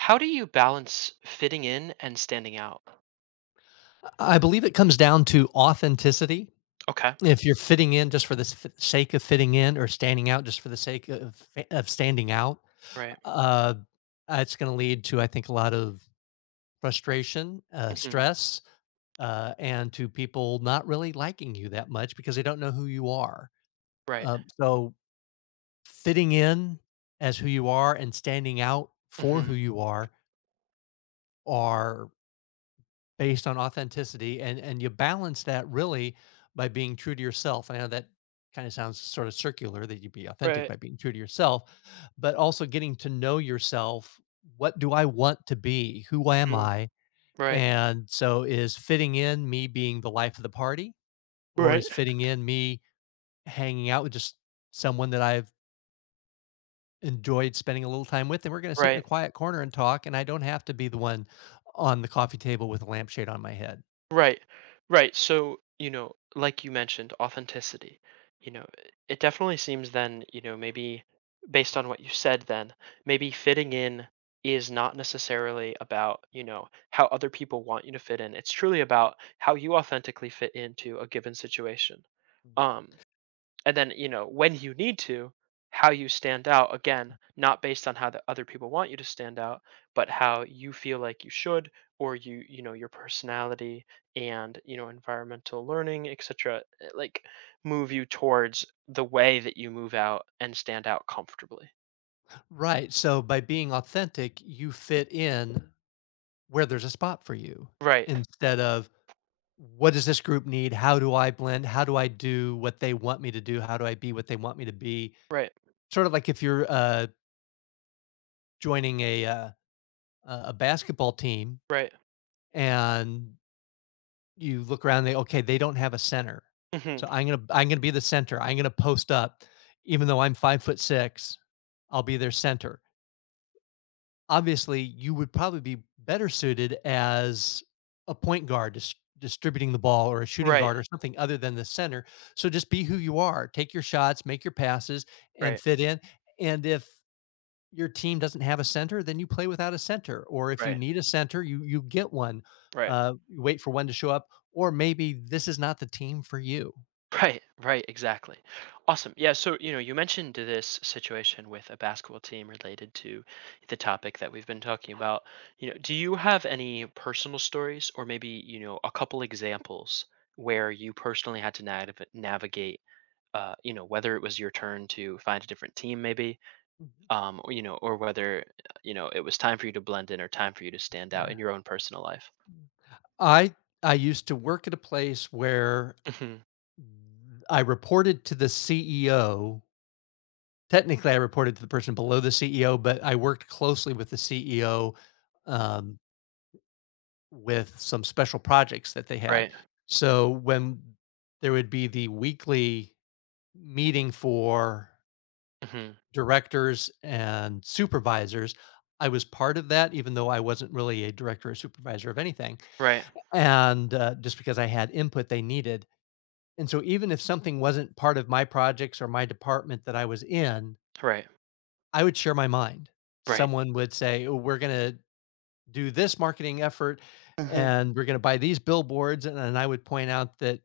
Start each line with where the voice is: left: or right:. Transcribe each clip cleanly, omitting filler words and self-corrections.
right: How do you balance fitting in and standing out?
left: I believe it comes down to authenticity.
right: Okay.
left: If you're fitting in just for the sake of fitting in or standing out just for the sake of standing out,
right: Right.
left: uh, it's going to lead to, I think, a lot of frustration,
right: Mhm.
left: stress, and to people not really liking you that much because they don't know who you are.
right: Right.
left: Uh, so, fitting in as who you are and standing out for who
right: Mhm.
left: you are based on authenticity, and you balance that really by being true to yourself. I know that kinda sounds sort of circular that you be authentic
right: Right.
left: by being true to yourself, but also getting to know yourself. What do I want to be? Who am
right: Mhm.
left: I?
right: Right.
left: And so is fitting in me being the life of the party, or
right: Right.
left: is fitting in me hanging out with just someone that I've enjoyed spending a little time with, and we're gonna sit in a
right: Right.
left: quiet corner and talk, and I don't have to be the one on the coffee table with a lampshade on my head?
right: Right. Right. So, like you mentioned, authenticity. You know, it definitely seems then, maybe based on what you said then, maybe fitting in is not necessarily about, how other people want you to fit in. It's truly about how you authentically fit into a given situation. Um and then you know when you need to, how you stand out, again not based on how the other people want you to stand out, but how you feel like you should, or you know your personality, and environmental learning, etc., like, move you towards the way that you move out and stand out comfortably.
left: Right. So by being authentic, you fit in where there's a spot for you
right: Right.
left: instead of what does this group need? How do I blend? How do I do what they want me to do? How do I be what they want me to be?
right: Right.
left: Sort of like if you're joining a a basketball team
right: Right.
left: and you look around, they okay, they don't have a center,
right: Hmm.
left: so I'm gonna be the center. I'm gonna post up, even though I'm 5 foot six, I'll be their center. Obviously you would probably be better suited as a point guard distributing the ball or a shooting
right: Right.
left: guard or something other than the center. So just be who you are, take your shots, make your passes, and
right: Right.
left: fit in. And if your team doesn't have a center, then you play without a center. Or if you
right: Right.
left: need a center, you get one.
right: Right.
left: You wait for one to show up, or maybe this is not the team for you.
right: Right, right, exactly. Awesome. Yeah, so you mentioned this situation with a basketball team related to the topic that we've been talking about. Do you have any personal stories or maybe, a couple examples where you personally had to navigate, whether it was your turn to find a different team maybe, or whether, it was time for you to blend in or time for you to stand out
left: Yeah.
right: in your own personal life.
left: I I used to work at a place where
right: Hmm.
left: I reported to the CEO. Technically, I reported to the person below the CEO, but I worked closely with the CEO, um, with some special projects that they had.
right: Right.
left: So when there would be the weekly meeting for
right: Hmm.
left: directors and supervisors, I was part of that, even though I wasn't really a director or supervisor of anything.
right: Right.
left: And Just because I had input they needed. And so even if something wasn't part of my projects or my department that I was in,
right: Right.
left: I would share my mind.
right: Right.
left: Someone would say, "Oh, we're gonna do this marketing effort
right: Hmm.
left: and we're gonna buy these billboards." And then I would point out that,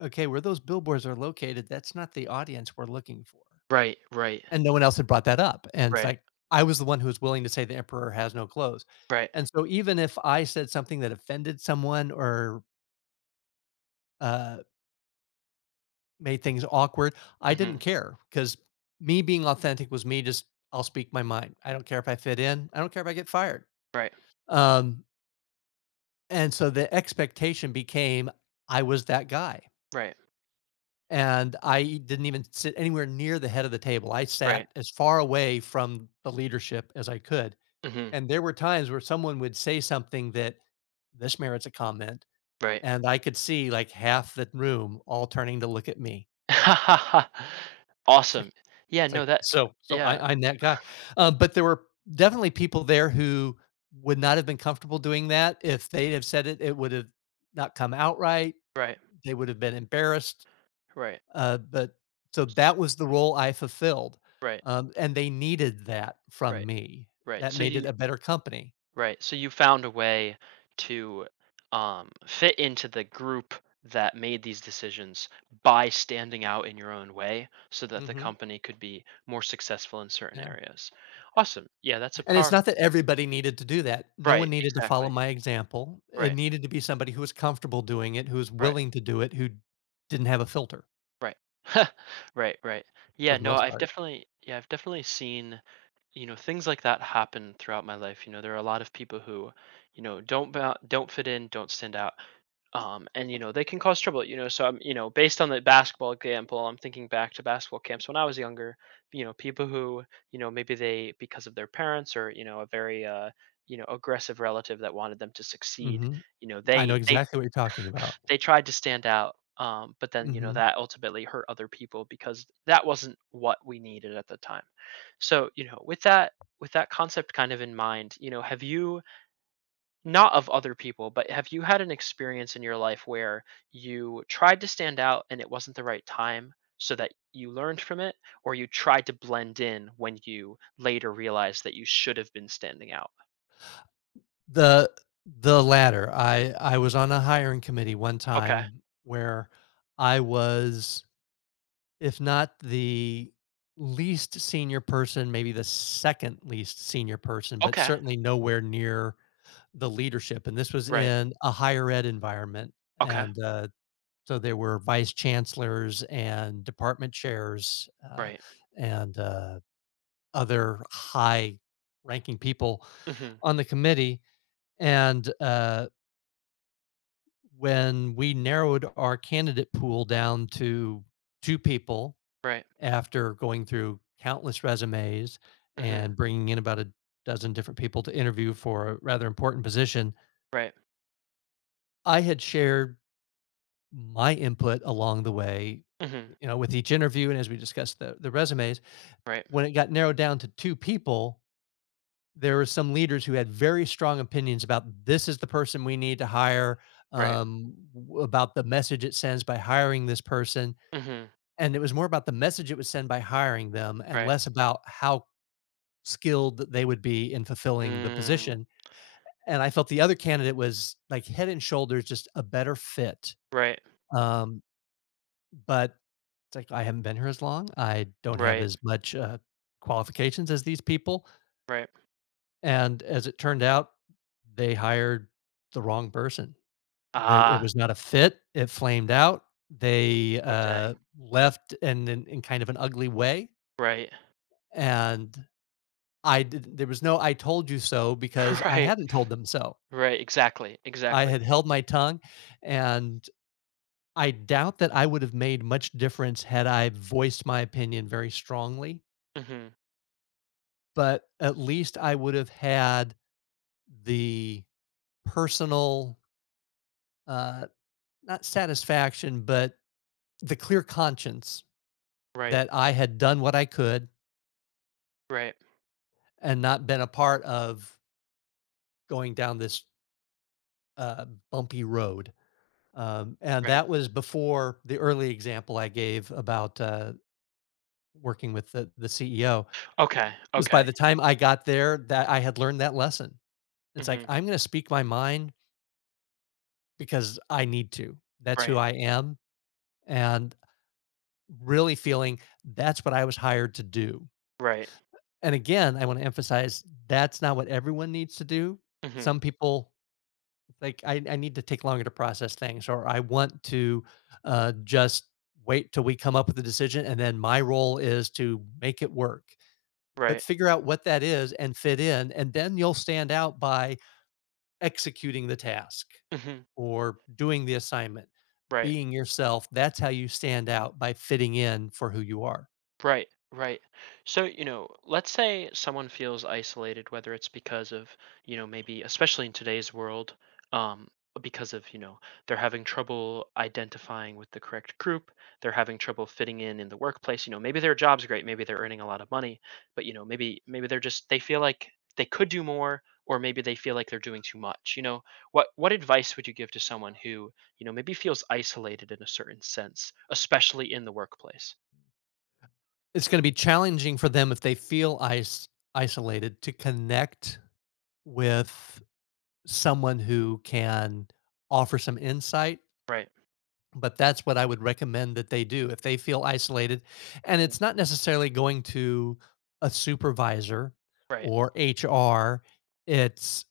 left: okay, where those billboards are located, that's not the audience we're looking for.
right: Right, right.
left: And no one else had brought that up. And it's
right: Right,
left: like, I was the one who was willing to say the emperor has no clothes.
right: right,
left: And so even if I said something that offended someone or uh, made things awkward, I didn't
right: mhm.
left: care because me being authentic was me just, I'll speak my mind. I don't care if I fit in. I don't care if I get fired.
right: Right,
left: Um, And so the expectation became I was that guy.
right: right,
left: And I didn't even sit anywhere near the head of the table. I sat
right: right,
left: as far away from the leadership as I could.
right: mhm.
left: And there were times where someone would say something that this merits a comment.
right: Right.
left: And I could see like half the room all turning to look at me. It's
right: Awesome.
left: like,
right: Yeah,
left: it's
right: no,
left: like
right: that
left: so, so
right: yeah.
left: I, I'm that guy. But there were definitely people there who would not have been comfortable doing that. If they'd have said it, it would have not come out right.
right: Right,
left: They would have been embarrassed,
right: right.
left: but so
right: s
left: that was the role I fulfilled,
right: Right,
left: and they needed that from
right: right,
left: me.
right: right.
left: That
right: so
left: made it
right: you
left: a better company.
right: Right. So you found a way to, fit into the group that made these decisions, by standing out in your own way so that the
left: Mhm,
right: company could be more successful in certain
left: yeah,
right: areas. Awesome. Yeah, that's a
left: and it's
right: power.
left: not that everybody needed to do that. No
right: Right,
left: one needed to follow
right: exactly.
left: my example. It
right: Right,
left: needed to be somebody who was comfortable doing it, who was
right: right.
left: willing to do it, who didn't have a filter
right: Right. Right, right.
left: for
right: Yeah,
left: the
right: no,
left: most
right: I've
left: part.
right: definitely yeah, I've definitely seen, things like that happen throughout my life. There are a lot of people who, don't fit in, don't stand out. And they can cause trouble. So I'm, based on the basketball example, I'm thinking back to basketball camps when I was younger, people who, maybe they because of their parents, or, a very aggressive relative that wanted them to succeed,
left: Mhm.
right: you know
left: I know
right: they they
left: exactly what you're talking about.
right: they tried to stand out, but then
left: Mhm.
right: that ultimately hurt other people because that wasn't what we needed at the time. So, with that concept kind of in mind, have you, not of other people, but have you had an experience in your life where you tried to stand out and it wasn't the right time, so that you learned from it, or you tried to blend in when you later realized that you should have been standing out?
left: The the latter. I was on a hiring committee one
right: Okay.
left: time where I was, if not the least senior person, maybe the second least senior person, but
right: Okay.
left: certainly nowhere near the leadership. And this was
right: Right.
left: in a higher ed environment.
right: Okay.
left: And So there were vice chancellors and department chairs
right: Right.
left: and other high ranking people
right: Mhm.
left: on the committee. And When we narrowed our candidate pool down to two people,
right: Right.
left: after going through countless resumes
right: Mhm.
left: and bringing in about a dozen different people to interview for a rather important position,
right: Right.
left: I had shared my input along the way,
right: Mhm.
left: you know, with each interview and as we discussed the resumes.
right: Right,
left: When it got narrowed down to two people, there were some leaders who had very strong opinions about this is the person we need to hire,
right: right.
left: about the message it sends by hiring this person.
right: Mhm,
left: And it was more about the message it would send by hiring them and
right: right.
left: less about how skilled that they would be in fulfilling the
right: Mm,
left: position. And I felt the other candidate was like head and shoulders just a better fit.
right: right,
left: Um, but it's like I haven't been here as long. I don't have
right: right,
left: as much qualifications as these people.
right: right.
left: And as it turned out, they hired the wrong person. That it
right: Ah,
left: was not a fit. It flamed out. They
right: oh, dang.
left: left and in kind of an ugly way.
right: Right.
left: And I did, there was no I told you so because I
right: Right,
left: hadn't told them so.
right: right, exactly,
left: I
right: exactly.
left: had held my tongue, and I doubt that I would have made much difference had I voiced my opinion very strongly,
right: Mhm,
left: but at least I would have had the personal, uh, not satisfaction, but the clear conscience
right: right,
left: that I had done what I could
right: right,
left: and not been a part of going down this, bumpy road, and
right: right.
left: that was before the early example I gave about, working with the CEO.
right: Okay,
left: 'Cause by
right: okay.
left: the time I got there, that I had learned that lesson. It's like,
right: Mhm,
left: I'm gonna speak my mind because I need to. That's who
right: right,
left: I am, and really feeling that's what I was hired to do.
right: right.
left: And again, I wanna emphasize that's not what everyone needs to do.
right: Mhm,
left: Some people, like, I need to take longer to process things, or I want to, just wait till we come up with a decision, and then my role is to make it work. But
right: right.
left: figure out what that is and fit in, and then you'll stand out by executing the task
right: Mhm,
left: or doing the assignment,
right: right.
left: being yourself. That's how you stand out by fitting in for who you are.
right: Right, right. So, let's say someone feels isolated, whether it's because of, maybe especially in today's world, um, because of, they're having trouble identifying with the correct group, they're having trouble fitting in the workplace, maybe their job's great, maybe they're earning a lot of money, but maybe they feel like they could do more, or maybe they feel like they're doing too much. What advice would you give to someone who, maybe feels isolated in a certain sense, especially in the workplace?
left: It's going to be challenging for them if they feel isolated to connect with someone who can offer some insight.
right: Right.
left: But that's what I would recommend that they do if they feel isolated, and it's not necessarily going to a supervisor
right: Right,
left: or HR, it's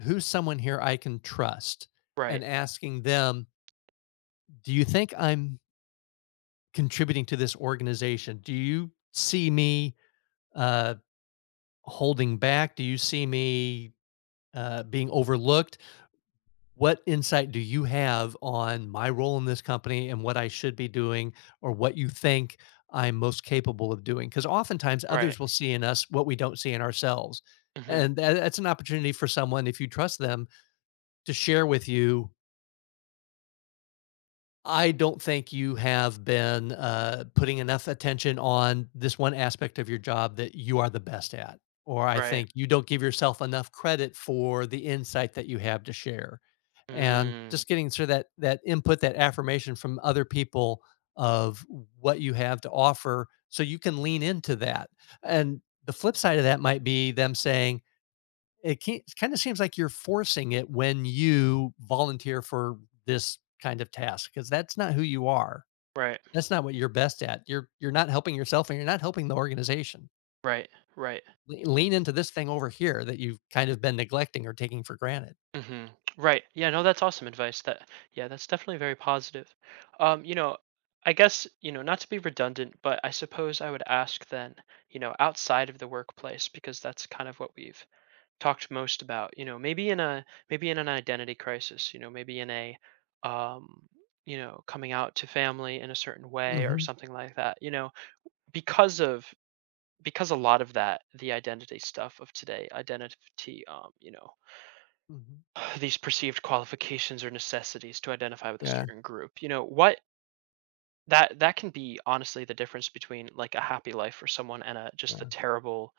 left: who's someone here I can trust,
right: right,
left: and asking them, "Do you think I'm contributing to this organization? Do you see me, uh, holding back? Do you see me, being overlooked? What insight do you have on my role in this company and what I should be doing or what you think I'm most capable of doing? Because oftentimes
right: right,
left: others will see in us what we don't see in ourselves.
right: mhm.
left: And that's an opportunity for someone, if you trust them, to share with you. I don't think you have been putting enough attention on this one aspect of your job that you are the best at. Or I
right: Right,
left: think you don't give yourself enough credit for the insight that you have to share. And
right: mm.
left: just getting sort of that input, that affirmation from other people of what you have to offer so you can lean into that. And the flip side of that might be them saying, it can't, kind of seems like you're forcing it when you volunteer for this kind of task because that's not who you are.
right: Right,
left: That's not what you're best at. You're not helping yourself and you're not helping the organization.
right: right, right,
left: Lean into this thing over here that you've kind of been neglecting or taking for granted.
right: mhm. Right, yeah, no, that's awesome advice. That Yeah, that's definitely very positive. Um, you know, I guess, not to be redundant, but I suppose I would ask then, outside of the workplace, because that's kind of what we've talked most about. Maybe in a, maybe in an identity crisis, you know, um, coming out to family in a certain way or
left: Hmm.
right: something like that, because of because a lot of that, the identity stuff of today, identity,
left: Hmm.
right: these perceived qualifications or necessities to identify with a
left: Yeah,
right: certain group, you know what, that can be honestly the difference between like a happy life for someone and a just the
left: yeah,
right: terrible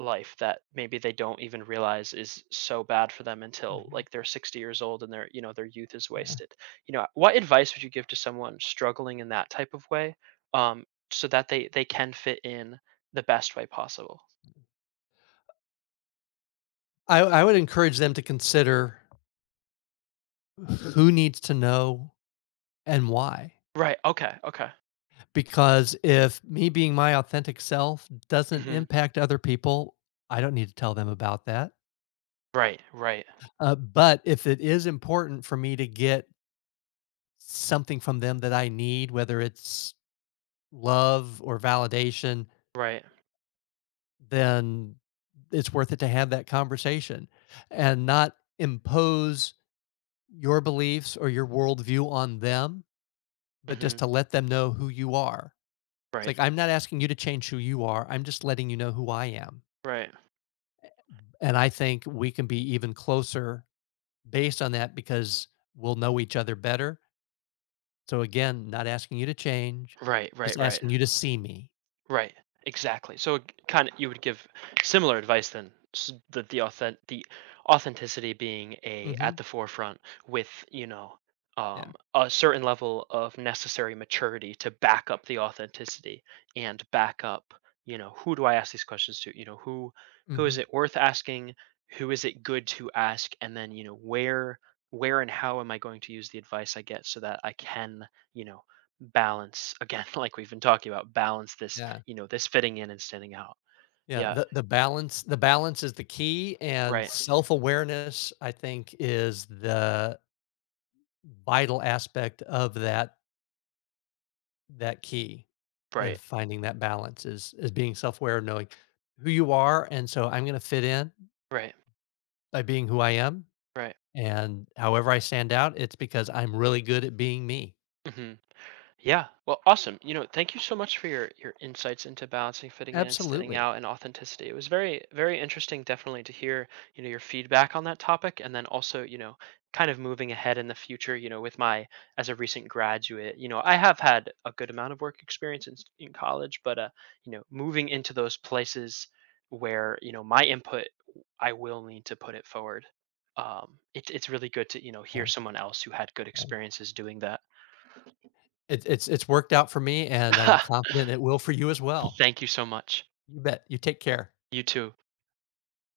right: life that maybe they don't even realize is so bad for them until
left: mhm,
right: like they're 60 years old, and their youth is
left: yeah.
right: wasted. What advice would you give to someone struggling in that type of way, um so that they can fit in the best way possible?
left: I would encourage them to consider who needs to know and why,
right: Right, okay, okay.
left: because if me being my authentic self doesn't
right: Mhm.
left: impact other people, I don't need to tell them about that,
right: Right, right,
left: but if it is important for me to get something from them that I need, whether it's love or validation,
right: right.
left: then it's worth it to have that conversation and not impose your beliefs or your worldview on them. But
right: Mhm.
left: just to let them know who you are. It's
right: Right,
left: like, I'm not asking you to change who you are. I'm just letting you know who I am.
right: right,
left: And I think we can be even closer based on that because we'll know each other better. So again, not asking you to change,
right: right,
left: just
right: right, right.
left: asking you to see me.
right: Right, exactly. So kind of you would give similar advice then, that the authenticity being a
left: Hmm.
right: at the forefront, with,
left: Yeah.
right: a certain level of necessary maturity to back up the authenticity, and back up, who do I ask these questions to? You know, who is
left: Hmm.
right: it worth asking? Who is it good to ask? And then, where and how am I going to use the advice I get so that I can, you know, balance again like we've been talking about, balance this
left: Yeah.
right: you know, this fitting in and standing out.
left: Yeah.
right: Yeah.
left: The balance, the balance is the key. And
right: Right.
left: self-awareness, I think, is the vital aspect of that, that key
right: Right.
left: of finding that balance is being self-aware of knowing who you are. And so I'm going to fit in
right: Right.
left: by being who I am,
right: Right.
left: and however I stand out it's because I'm really good at being me.
right: Mhm. Yeah. Well, awesome. Thank you so much for your insights into balancing fitting in and standing
left: Absolutely.
right: out and authenticity. It was very very interesting, definitely to hear, your feedback on that topic, and then also, kind of moving ahead in the future, with my as a recent graduate, I have had a good amount of work experience in college, but moving into those places where, my input I will need to put it forward. It's really good to, hear
left: Yeah,
right: someone else who had good
left: yeah.
right: experiences doing that.
left: It, it's worked out for me and I'm confident it will for you as well.
right: Thank you so much.
left: You bet. You take care.
right: You too.